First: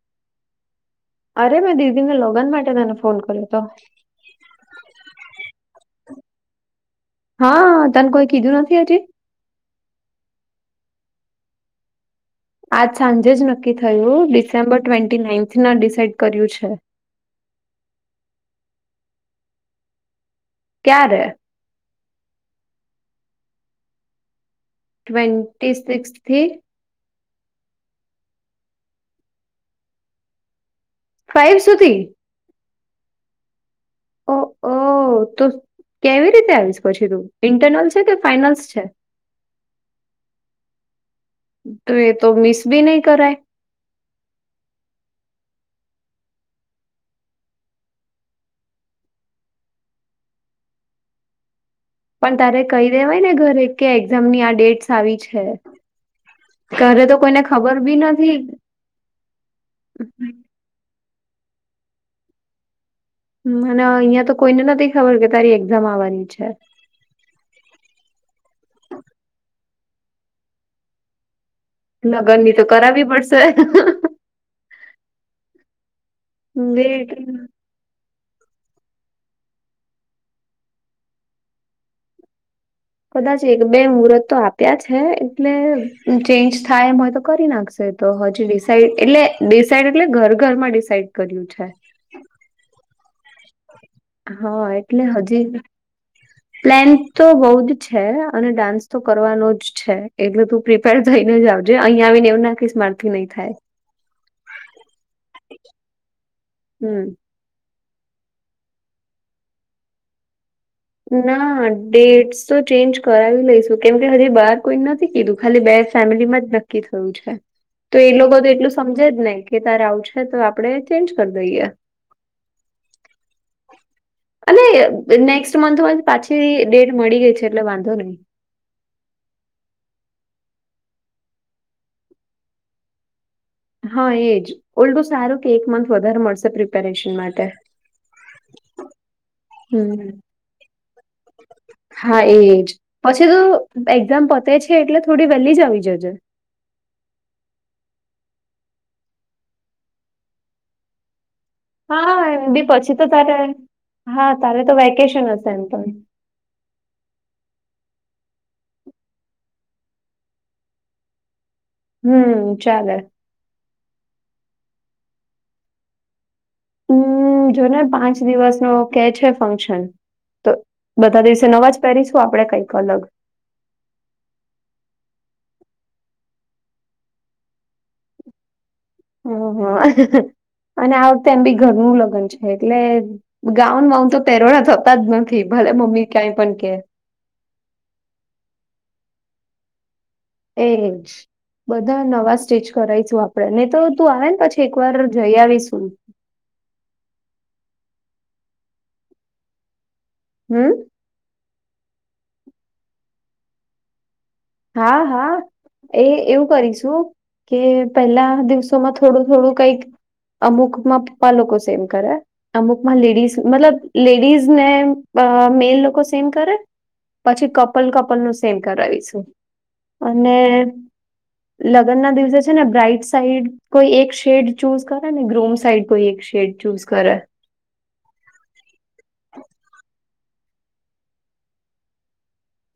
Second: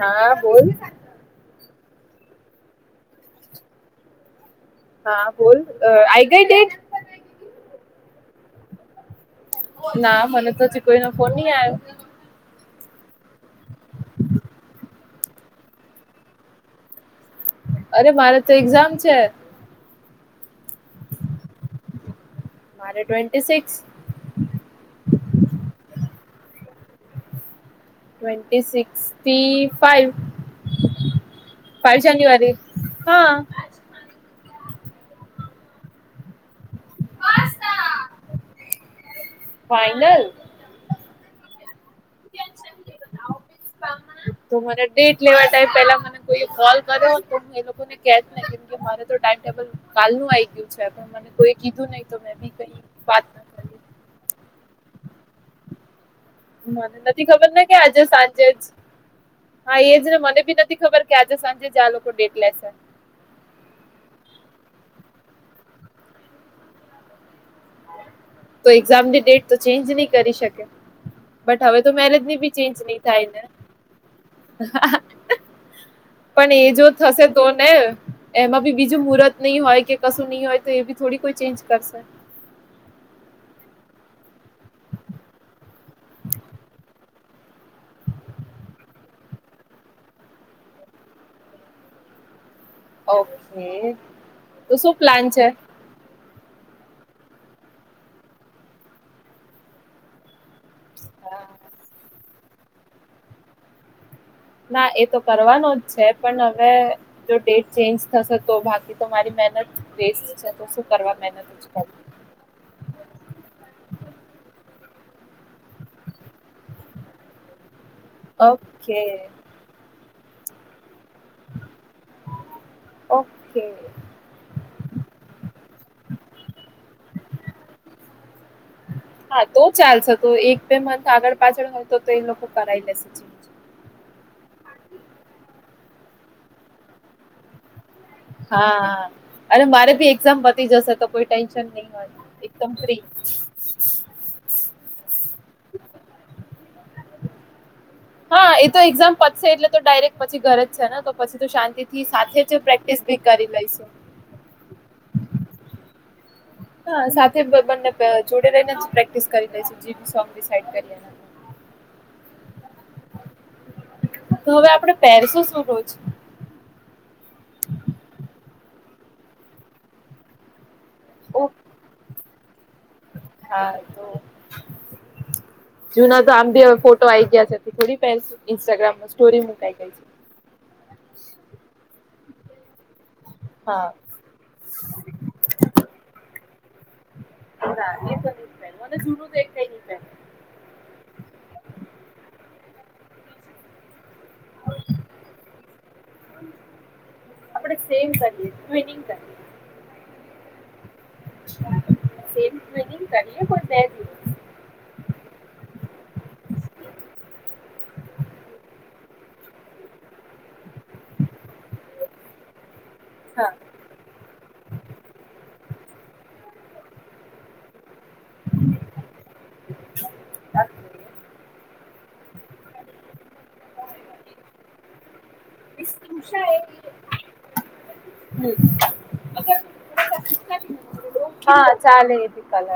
હા બોલ અરે મેં દીદીને લોગન માટે તને ફોન કર્યો હતો. હા બોલ આઈ ગઈ ડેટ હા તને કોઈ કીધું નથી હજી ના મને તોજી કોઈ ન ફોન નઈ આવ્યો. આજ સાંજે જ નક્કી થયું ડિસેમ્બર ટ્વેન્ટી નાઈન્થ ના ડિસાઇડ કર્યું છે. અરે મારે તો એક્ઝામ છે ક્યારે? મારે ટ્વેન્ટી સિક્સ. ટ્વેન્ટન્ટી સિક્સથી ટ્વેન્ટી સિકસથી ફાઇવ ફાઈ સુધી જાનુઆરી હા ઓ ઓ તો કેવી રીતે આવીશ ઇન્ટર્નલ કે ફાઇનલ છે. ફાઈનલ તો એ તો મિસ ભી નહી કરાય. તો મારે ડેટ લેવા ટાઈમ પેલા મને કોઈ કોલ કર્યો તો એ લોકો કેમ મારે તો ટાઈમટેબલ કાલ નું આ ગયું છે મને કોઈ કીધું નહી પણ તારે કહી દેવાય ને ઘરે કે એક્ઝામ ની આ ડેટ્સ આવી છે. મને ઘરે તો નથી કોઈને ખબર ને કે બી આજે નથી સાંજે જ હા એજ ને મને બી નથી ખબર. કે આજે સાંજે જ આ લોકો ડેટ લેશે. હ અને અહિયાં તો કોઈને નથી ખબર કે તારી એક્ઝામ આવવાની છે. તો એક્ઝામની ડેટ તો ચેન્જ નહી કરી શકે. બટ હવે તો મેરેજ ની લગ્નની બી તો ચેન્જ નહી કરાવવી થાય પડશે. તે. પણ એ બે જો થશે એટલે તો ને એમાં બી બીજું મુહર્ત નહી હોય કે કશું નહી હોય તો એ બી થોડી કોઈ ચેન્જ કરશે. કદાચ એક બે મુહૂર્ત તો આપ્યા છે એટલે ચેન્જ થાય એમ હોય તો કરી નાખશે. તો હજી ડિસાઈડ એટલે ડિસાઇડ એટલે ઘર ઘરમાં ડિસાાઈડ કર્યું છે. ઓકે હા તો શું એટલે પ્લાન છે? હજી પ્લેન તો બઉ જ છે અને ડાન્સ તો કરવાનો જ છે એટલે તું પ્રિપેર થઈને જ આવજે અહીંયા આવીને એવું ના કહીશ‌ મારાથી નહી થાય. ના એ તો કરવાનો જ છે પણ હવે હમ. જો ડેટ ચેન્જ થશે તો બાકી તો મારી મહેનત વેસટ છે. તો શું કરવા મહેનત ના જ કરું ડેટ્સ તો ચેન્જ કરાવી લઈશું કેમ કે હજી બાર કોઈ નથી કીધું ખાલી બે ફેમિલી માં જ નક્કી થયું છે. તો એ લોકો તો એટલું ઓકે સમજે જ નહી કે તારે આવું છે તો આપડે ચેજ કરી દઈએ. ઓકે અને‌ મંથ પાછી ડેટ મળી ગઈ છે એટલે વાંધો નહી. હા તો ચાલશે તો એક બે મથ આગળ પાછળ હોય તો તો એ લોકો કરાઈ લેશે. હા એજ ઓલડું સારું કે એક મંથ વધારે મળશે પ્રિપેરેશન માટે. હા અને મારે હમ ભી એક્ઝામ બતી જશે તો કોઈ ટેન્શન નહી હોય. હા એજ એકદમ ફ્રી પછી તો એક્ઝામ પતે છે એટલે થોડી વહેલી જ આવી જજે. હા એ તો એક્ઝામ પતશે એટલે તો ડાયરેક્ટ પછી ઘર જ છે ને તો પછી તો શાંત તેથી હા સાથે એમ જ બી પછી પ્રેક્ટિસ તો ભી તારે કરી લઈશું. હા તારે તો વેકેશન હશે એમ પણ હા સાથે બને જોડે લઈને જ પ્રેક્ટિસ કરી લઈશું જી સોંગિડ કરી. હમ્મ ચાલે. તો હવે આપડે પહેરશું શું રોજ? હમ્મ જોને પાંચ દિવસ નો કે છે ફંક્શન તો બધા ઓ દિવસે નવાજ પહેરીશું આપડે કઈક અલગ. હા તો. જુના તો આમ બી હવે ફોટો આઈ ગયા છે થોડી પહે ઇન્સ્ટાગ્રામ. હમ્મ હા અને આવતે એમ બી ઘરનું લગ્ન છે એટલે હા ગાઉન વાઉન તો પહેરોડા થતા જ નથી ભલે મમ્મી ક્યાંય પણ કે [unintelligible] એજ બધા નવા સ્ટેચ કરાઈશું આપડેને તો તું આવેને પછી એક વાર જઈ આવીશું. આપણે સેમ [inaudible] હમ્મ [inaudible] હા, હા. એ એવું કરીશું કે પેલા દિવસોમાં થોડું થોડું કઈક અમુકમાં પપ્પા લોકો સેમ કરે અમુકમાં લેડી હા મતલબ લેડીઝ ને મેલ લોકો સેમ કરે પછી કપલ કપલ નું સેમ કરાવીશું અને લગ્ન ના દિવસે છે ને બ્રાઈટ સાઈડ કોઈ એક શેડ ચૂઝ કર ને ગ્રુપ્સ સાઈડ કોઈ એક શેડ ચૂઝ કરે. અગર [unintelligible] હા ચાલે એ કલર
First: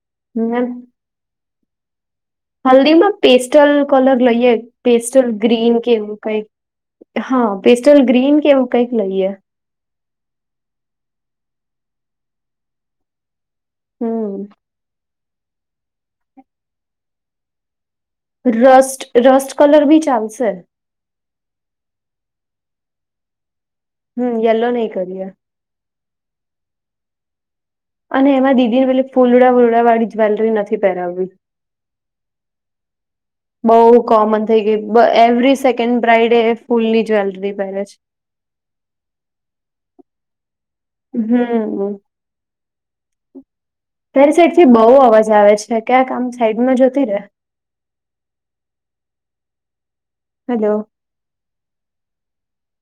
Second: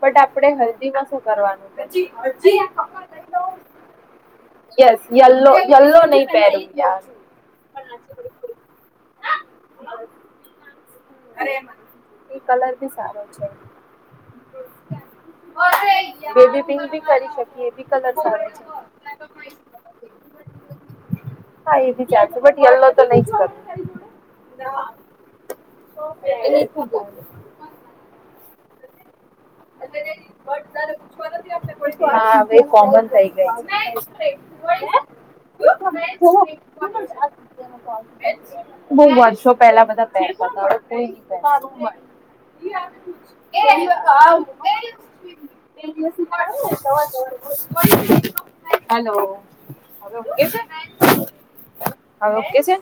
બટ આપડે ને હલ્દીમાં શું કરવાનું? [inaudible] હલ્દીમાં પેસ્ટલ કલર લઈએ yes pastel yellow green yellow કેવું નહી કઈક. પહેરવું યાર હા પેસ્ટલ ગ્રીન કેવું કઈક લઈએ. અરે એ કલર ભી સારો છે. હમ્મ બેબી પ બી કરી શકીએ કલર સારો છે. રસ્ટ રસ્ટ કલર બી ચાલ સે. હા એ બી ચચ બટ એ તો નઈ કર હમ્મ યલો નહી કરીએ એ [inaudible] અને એમાં દીદી ને પેલે ફૂલડા વુરડા વાળી જ્વેલરી નથી પહેરાવ્યૂ હા હવે કોમન થાય બઉુ કોમન થઇ ગઈ એવરી સેકન્ડ બ્રાઈડે ફૂલની જ્વેલરી પહેરે છે. બહ વર્ષો પેલા બધા પહેર તા હમ તારી તા. [inaudible] સાઈડ થી બઉુ અવાજ આવે છે ક્યા કામ પહેરતું. સાઈડમાં જોતી રે હલો હવે ઓકે છે હેલો હવે ઓકે છે.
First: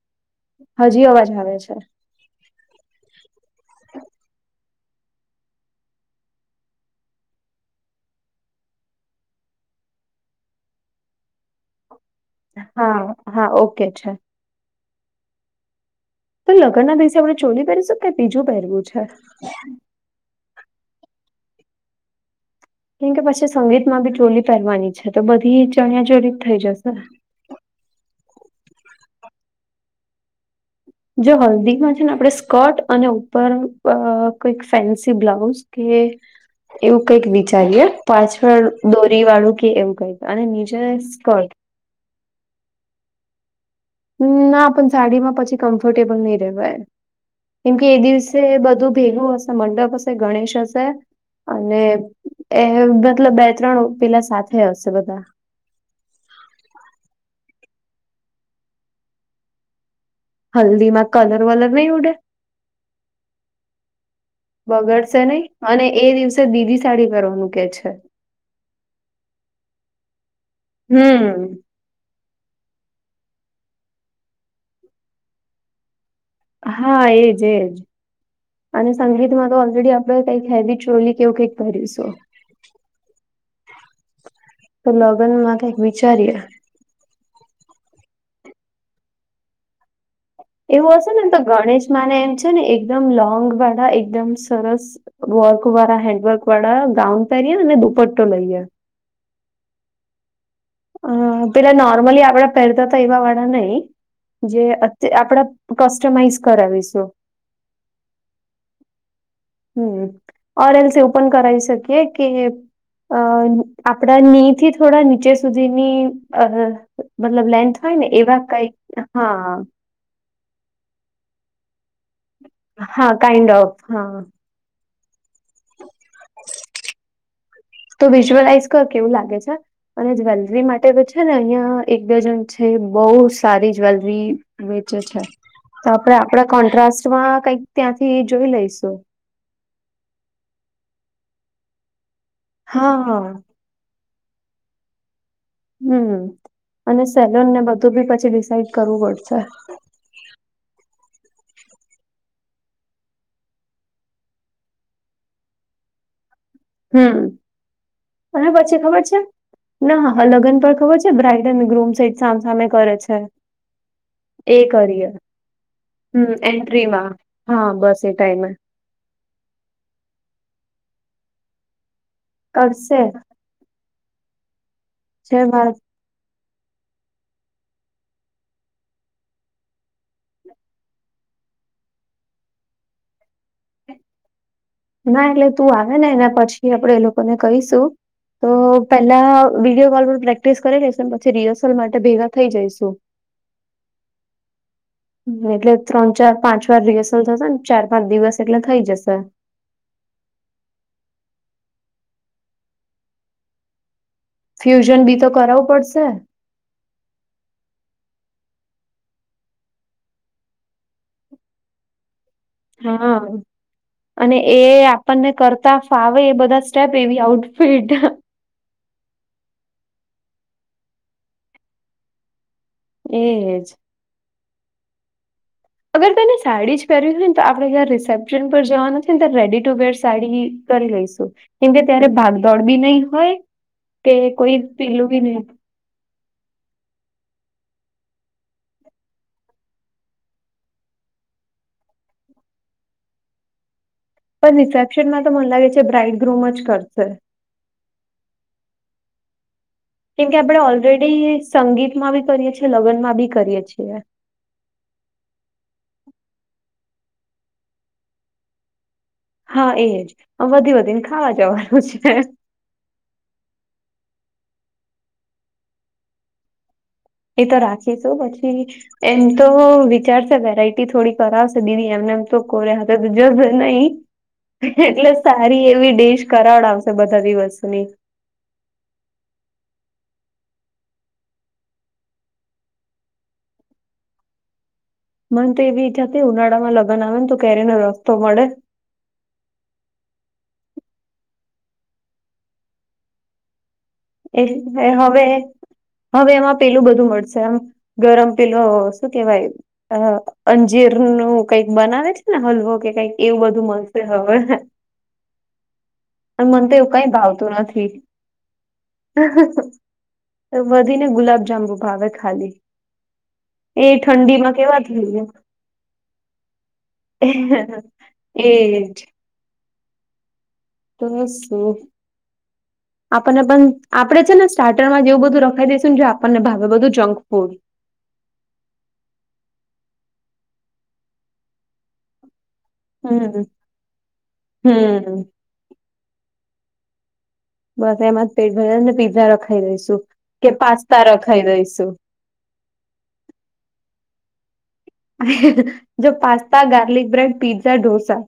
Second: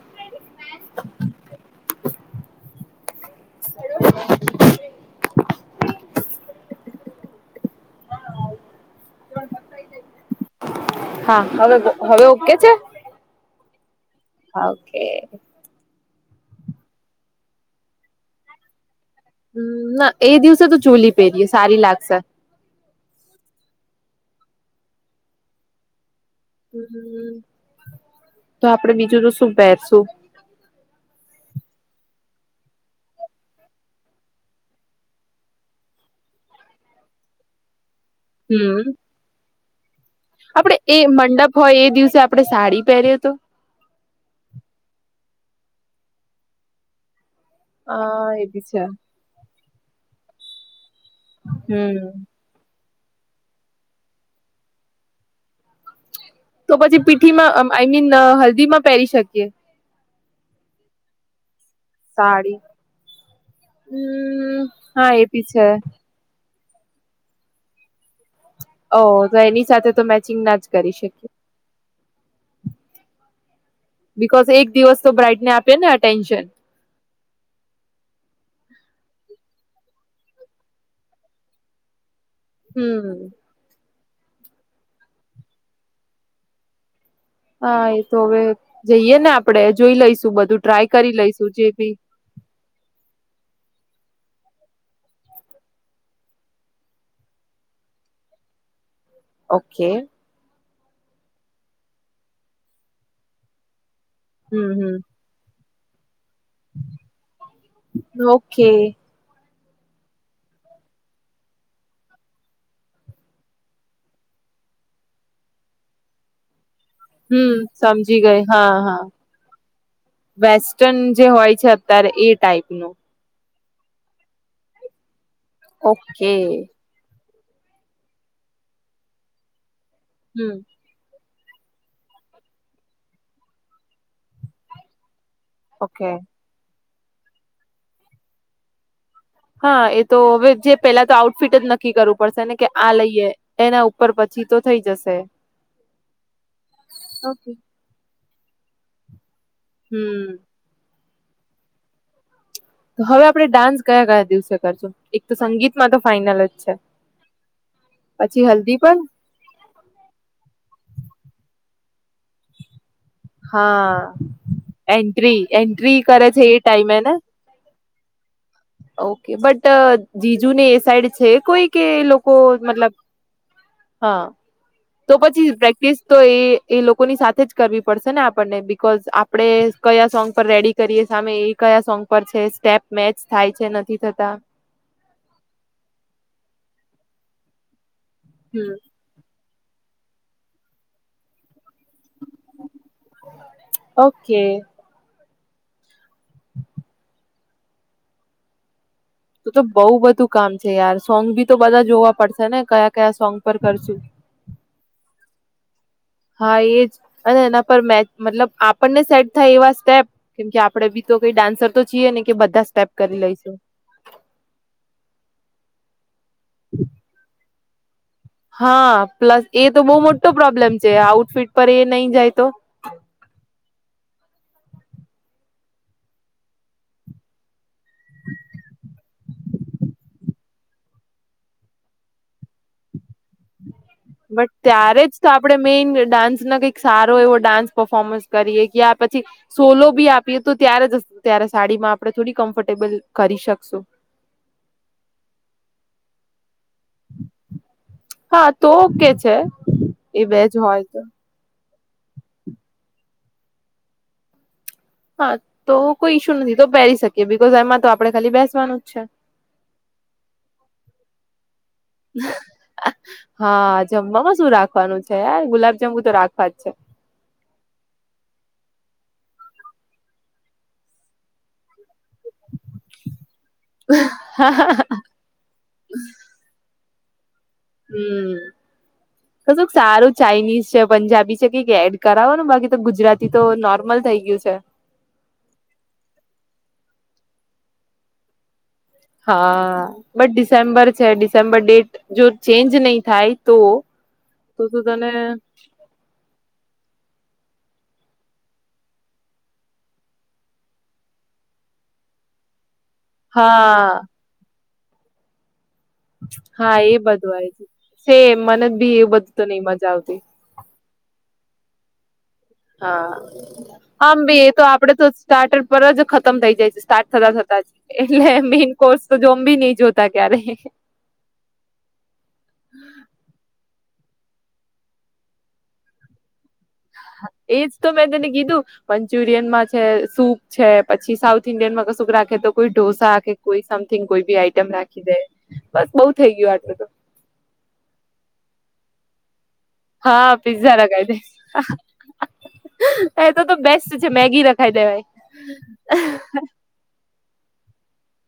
હજી અવાજ આવે છે. હ [inaudible] હા હવે હવે ઓકે હા હા ઓકે છે હાવે કે તો લગ્નના દિવસે આપણે ચોલી પહેરીશું કે બીજું પહેરવું છે. હમ ના એ દિવસે તો ચૂલી પહેરીએ સારી લાગશે કેમકે પછી સંગીત માં બી ટોલી પહેરવાની છે તો બધી ચણિયા ચોળ થઈ જશે હમ તો આપડે બીજું તો શું પહેરશું જો હલ્દીમાં છે ને આપણે સ્કર્ટ અને ઉપર કોઈક ફેન્સી બ્લાઉઝ કે એવું કઈક વિચારીએ પાછળ હમ દોરી વાળું કે એવું કઈક અને આપડે નીચે એ મંડપ સ્કર્ટ હોય એ દિવસે આપણે સાડી પહેર્યો તો ના પણ સાડી માં પછી કમ્ફર્ટેબલ નિહ રહેવાય કેમ કે એ હા દિવસે એ બી છે. બધું ભેગું હશે મંડપ હશે ગણેશ હશે અને હમ એ મતલબ બે ત્રણ પેલા સાથે હશે બધા તો પછી પીઠીમાં આઈ મીન હલ્દીમાં પહેરી શકીએ હલ્દી માં કલર વલર નહી ઉડે સાડી હમ હા બગડશે એ બી નહી છે અને એ દિવસે દીડી સાડી પેરવાનું કે છે ઓ તો એની સાથે તો મેચિંગ ના જ કરી શકીએ હમ બીકોઝ એક દિવસ તો બ્રાાઈડને આપે ને અટેન્શન હા એજ એજ અને સંગીત માં તો ઓલરેડી આપડે કઈક હેવી ચોલી કે એવું કઈક પહેરીશુ હમ તો લગ્ન મા કઈક વિચાર્યે હા એ તો હવે જઈએ ને આપડે જોઈ લઈશું બધું ટ્રાય એવું હશે કરી ને તો લઈશું જે ગણેશ બી માને એમ છે ને એકદમ લોંગ વાળા એકદમ સરસ વર્ક વાળા હેન્ડ વર્ક વાળા ગાઉન પહેરી્યા અને દુપટ્ટો લઈએ ઓકે અ પેલા નોર્મલી આપડા પહેરતા તો એવા વાળા નહી જે હમ હમ અત આપડા કસ્ટમાઈઝ કરાવીશું ઓકે હમ ઓર એલ્સ એવું પણ કરાવી શકીએ કે અ આપડા ની થી થોડા નીચે સુધીની અ હમ મતલબ લેન્થ હોય ને સમજી એવા ગઈ હા કઈક હા વેસ્ટર્ન જે હોય છે અત્યારે એ ટાઈપ નું હા કાંઈન્ડ ઓફ હા. ઓકે. તો વિઝ્યુઅલાઈઝ કર કે એવું લાગે છે અને હમ જ્વેલરી માટે પી છે ને અહિયાં એક બે જ્ણ છે બોહ સારી જ્વેલરી વેચે છે. તો ઓકે આપડે આપડા કોન્ટ્રાસ્ટ માં કઈક ત્યાંથી જોઈ લઈશું. હા એ તો હવે જે પેલા તો આઉટફિટ જ નક્કી કરવું પડશેને કે આ હા લઈએ. એના ઉપર પછી તો થઈ જશે. હમ અને સેલોન ઓકે ને બધું બી પછી ડિસઇડ કરવું પડશે. હમ. તો હવે આપણે ડાન્સ કયા કયા દિવસે કરશું એક તો સંગીતમાં તો ફાાઈનલ જ છે. હમ અને હલ્દી પછી પર ખબર છે. ના લગન પણ ખબર છે બ્રાઈડ એન્ડ ગ્રૂમ સહિત સામસામે કરે છે. હા એ કરીએ એન્ટ્રી એન્ટ્રી કરે હમ છે એ ટાઈઇમ એ એન્ટ્રીમાં ને. હા બસ એ ટાઈમ. ઓકે બટ જીજુ ને એ સાઈડ છે કોઈ કે લોકો મતલબ. કરશે હા તો છે પછી વાત પ્રેક્ટિસ. તો એ એ લોકોની સાથે જ કરવી પડશે ને આપણને બિકોઝ આપડે કયા સોંગ પર રેડી. કરીએ સામે એ કયા સોંગ પર છે સ્ટેપ મેચ થાય છે નથી થતા. ના એટલે તું આવે ને એના પછી આપણેે એ લોકોને કહીશું તો. હમ પેલા વિડીયો કોલ પર પ્રેક્ટિસ કરી લઈશ પછી રિહર્સલ માટે ભેગા થઈ જઈશુ. ઓકે. એટલે ત્રણ ચાર પાંચ વાર રિહર્સલ થશે ને ચાર પાંચ દિવસ એટલે થઈ જશે. તો તો બઉુ બધું કામ છે યાર સોંગ ભી તો બધા જોવા પડશે ને કયા કયા સોંગ પર કરશું. ફ્યુઝન બી તો કરાવું પડશે. હા એ જ અને એના પર મેચ મતલબ આપણને સેટ થાય એવા સ્ટેપ કેમ કે આપડે બી તો કઈ ડાન્સર તો છીએ ને કે બધા સ્ટેપ હા કરી લઈશું. અને એ આપણને કરતા ફાવે એ બધા સ્ટેપ એવી આઉટફિટ હા પ્લસ એ તો બહુ મોટો પ્રોબ્લેમ છે આઉટફિટ પર એ નહી જાય તો. એજ. અગર તને સાડી જ પહેર્યું હોય ને તો આપડણે જ્યાં રિસેપ્શન પર જવાનું છે ને ત રેડી ટુ બેર સાડી કરી લઈશું કેમકે ત્યારે ભાગદોડ બી નહી હોય કે બટ કોઈ ત્યારે પીલું જ બી તો નહી આપણે મેઈન ડાન્સ ના કંઈક સારો એવો ડાન્સ પર્ફોર્મન્સ કરીએ કે્યા પછી સોલો બી આપીએ તો ત્યારે જ ત્યારે સાડીમાં આપડણે થોડી કમ્ફર્ટેબલ કરી શકશું. પણ રિસેપ્શનમાં તો મને લાગે છે બ્રાઇટ ગ્રુમ જ કરશે. હા તો ઓકે છે. એ કેમકે બે આપણે જ હોય તો ઓલરેડી સંગીત માં બી કરીએ છીએ લગનમાં બી કરીએ છીએ. હા તો કોઈ ઇશ્યુ નથી તો પહેરી શકીએ બીકોઝ એમાં તો આપડણે ખાલી બેસવાનું જ છે. હા એજ વધી વધી ને ખાવા જવાનું છે. હા જમવામાં શું રાખવાનું છે યાર ગુલાબ જમમુ તો રાખવા જ છે. એ તો રાખીશું પછી એમ તો વિચારશે વેરાઈટી થોડી કરાવશે દીદી એમને એમ તો કોરે હાથે [unintelligible] નહી એટલે જ સારી એવી ડિશ કરાવડાવશે બધા દિવસ ની. કશુક સારું ચાઇનીઝ છે પંજાબી છે કઈક એડ કરાવો ને બાકી તો ગુજરાત તી તો નોર્મલ થઈ ગયું છે. મને તો એવી ઈચ્છા હતી ઉનાળામાં લગ્ન આવે ને તો કેરીનો રસ્તો મળે. હા બટ ડિસેમ્બર છે ડિસેમ્બર ડેટ જો ચેન્જ નહી થાય તો. એ તો તું એ તને હવે હવે એમાં પેલું બધું મળશે આમ ગરમ પેલું શું કેવાયું અ અંજીર નું કઈક બનાવે છે ને હલવો કે કઈક એવું હા બધું મળશે હવે. અને મને તો હા એવું એ કઈ બધું આઈ ભાવતું થીંક નથી સેમ મને ભી એવું બધું તો નઈ મજા આવતી. તો બધી ને ગુલાબ જાંબુ ભાવે ખાલી. હા. એ આમ બે એ ઠંડીમાં તો કેવા આપડે થઈ તો સ્ટાર્ટર પર જ ખતમ થઈ જાય છે સ્ટાર્ટ થતા થતા જ. ગયા એટલે મેન એજ કોર્સ તો જોમ બી નહી જોતા ક્યારે. તો ને શું આપણને પણ આપડે છે ને સ્ટાર્ટર માં જેવું બધું રખાઈ દઈશું ને જો આપણને ભાવે બધું જંક ફૂડ. એજ તો મેં તેને કીધું મંચુરિયનમાં છે સૂપ છે પછી સાઉથ ઈન્ડિયનમાં કશું રાખે તો કોઈ ઢોસા કે હમ કોઈ સમથિંગ કોઈ બી આઈટમ રાખી દે હમ બસ બઉુ થઈ ગયો આટલું તો. બસ એમાં જ પેટ ભર ને પીઝા રખાઈ દઈશું હા કે પીઝા પાસ્તા લગાવી દે રખાઈ દઈશું. [unintelligible] એ તો તો બેસ્ટ છે મેગી રા હે હે હે જો pasta garlic bread pizza dosa.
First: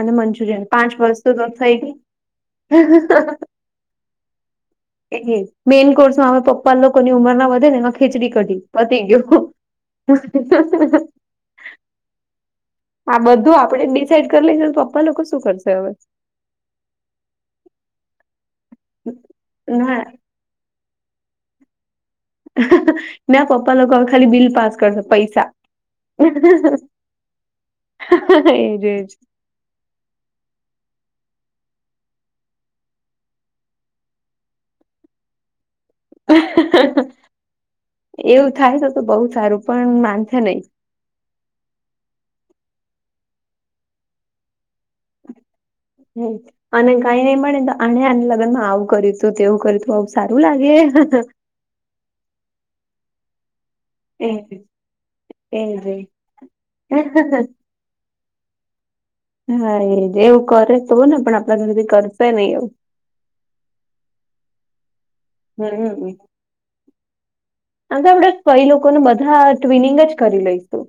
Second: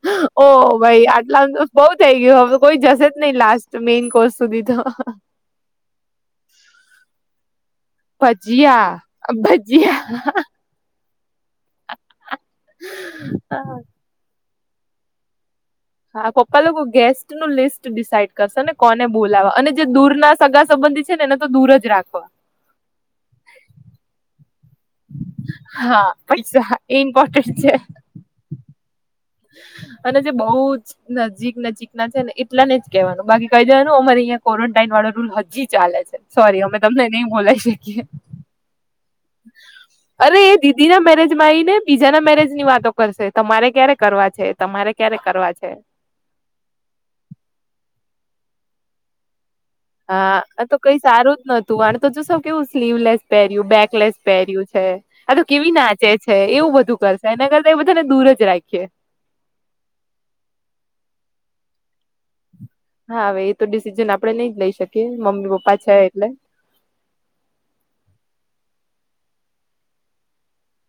અને ઓ મંચુરિયન પાંચ ભાઈ વસ્તુ આટલા તો થઈ બઉ થઇ ગયું હવે કોઈ જશે જ નહી લાસ્ટ મેન કોર્સ સુધી તો. એ કે મેન કોર્સમાંમે પપ્પા લોકોની ઉંમર ના વધે ને એમાં ખીચડી કઢી પતી ભજીયા ગયો. [unintelligible] [unintelligible] આ બધું આપડે ડિસાઇડ કરી લઈશું પપ્પા લોકો શું કરશે હવે. હા પપ્પા લોકો ગેસ્ટ નું લિસ્ટ ડિસઇડ કરશે ને કોને બોલાવા અને જે દૂર ના સગા સંબંધિત છે ને એને તો દૂર જ રાખવા. હા હા હા ના પપ્પા લોકો ખાલી બિલ પાસ કર સે પૈસા હા પૈસા એ ઇમ્પોર્ટન્ટ છે [unintelligible] હે હે હે એજ એજ. અને જે બહુ જ નજીક નજીક ના છે ને એટલા ને જ કેહેવાનું બાકી કહી દેવાનું અમારે અહીં ક્વરન્ટાાઈન વાળો રૂલ હજી ચાલે છે સોરી અમે તમને નહી બોલાવી શકીએ. એવું થાય છે તો બઉુ સારું પણ માનસે નહી. દીદી ના મેરેજ માં આવીઈ ને બીજા ના મેરેજ ની વાતો કરશે તમારે ક્યારેક કરવા છે તમારે ક્યારે કરવા છે. હ અને કઈ નઈ મળેને તો આને આ લગ્ન માં આવું કર હતું તેવું કરી તું. બઉ સારું લાગે. તું તો જો શૌ કેવું સ્લીવલેસ પર્યું બેકલેસ એ પહેર્યું છે આ તો કેવી એજ નાચે છે, એવું બધું કરશે એના કર એ બધાને દૂર જ રાખીએ. હા એ એવું કરે તો ને પણ આપણા ઘરેથી કરશે ને એવું. હા હવે એ તો ડિસિઝન આપડે નઈ જ લઈ શકીએ મમ્મી પપ્પા છે એટલે. આમકે આપણેે કઈ લોકોને બધા ટ્વિનિંગ જ કરી લઈશું.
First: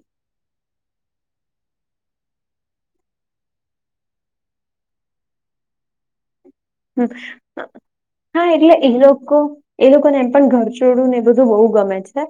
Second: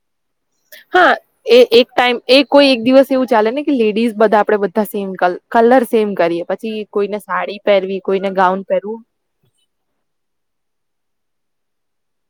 હા. એ એક ટાઈમ એ કોઈ એક દિવસ એવું ચાલે ને કે લેડીઝ બધા આપડે બધા સેમ કલર સેમ કરીએ. પછી કોઈને સાડી પહેરવી કોઈને હા ગાઉન એટલે એ પહેરવું. લોકો એ લોકોને એમ પણ ઘર છોડવું ને એ બધું બહુ ગમે છે.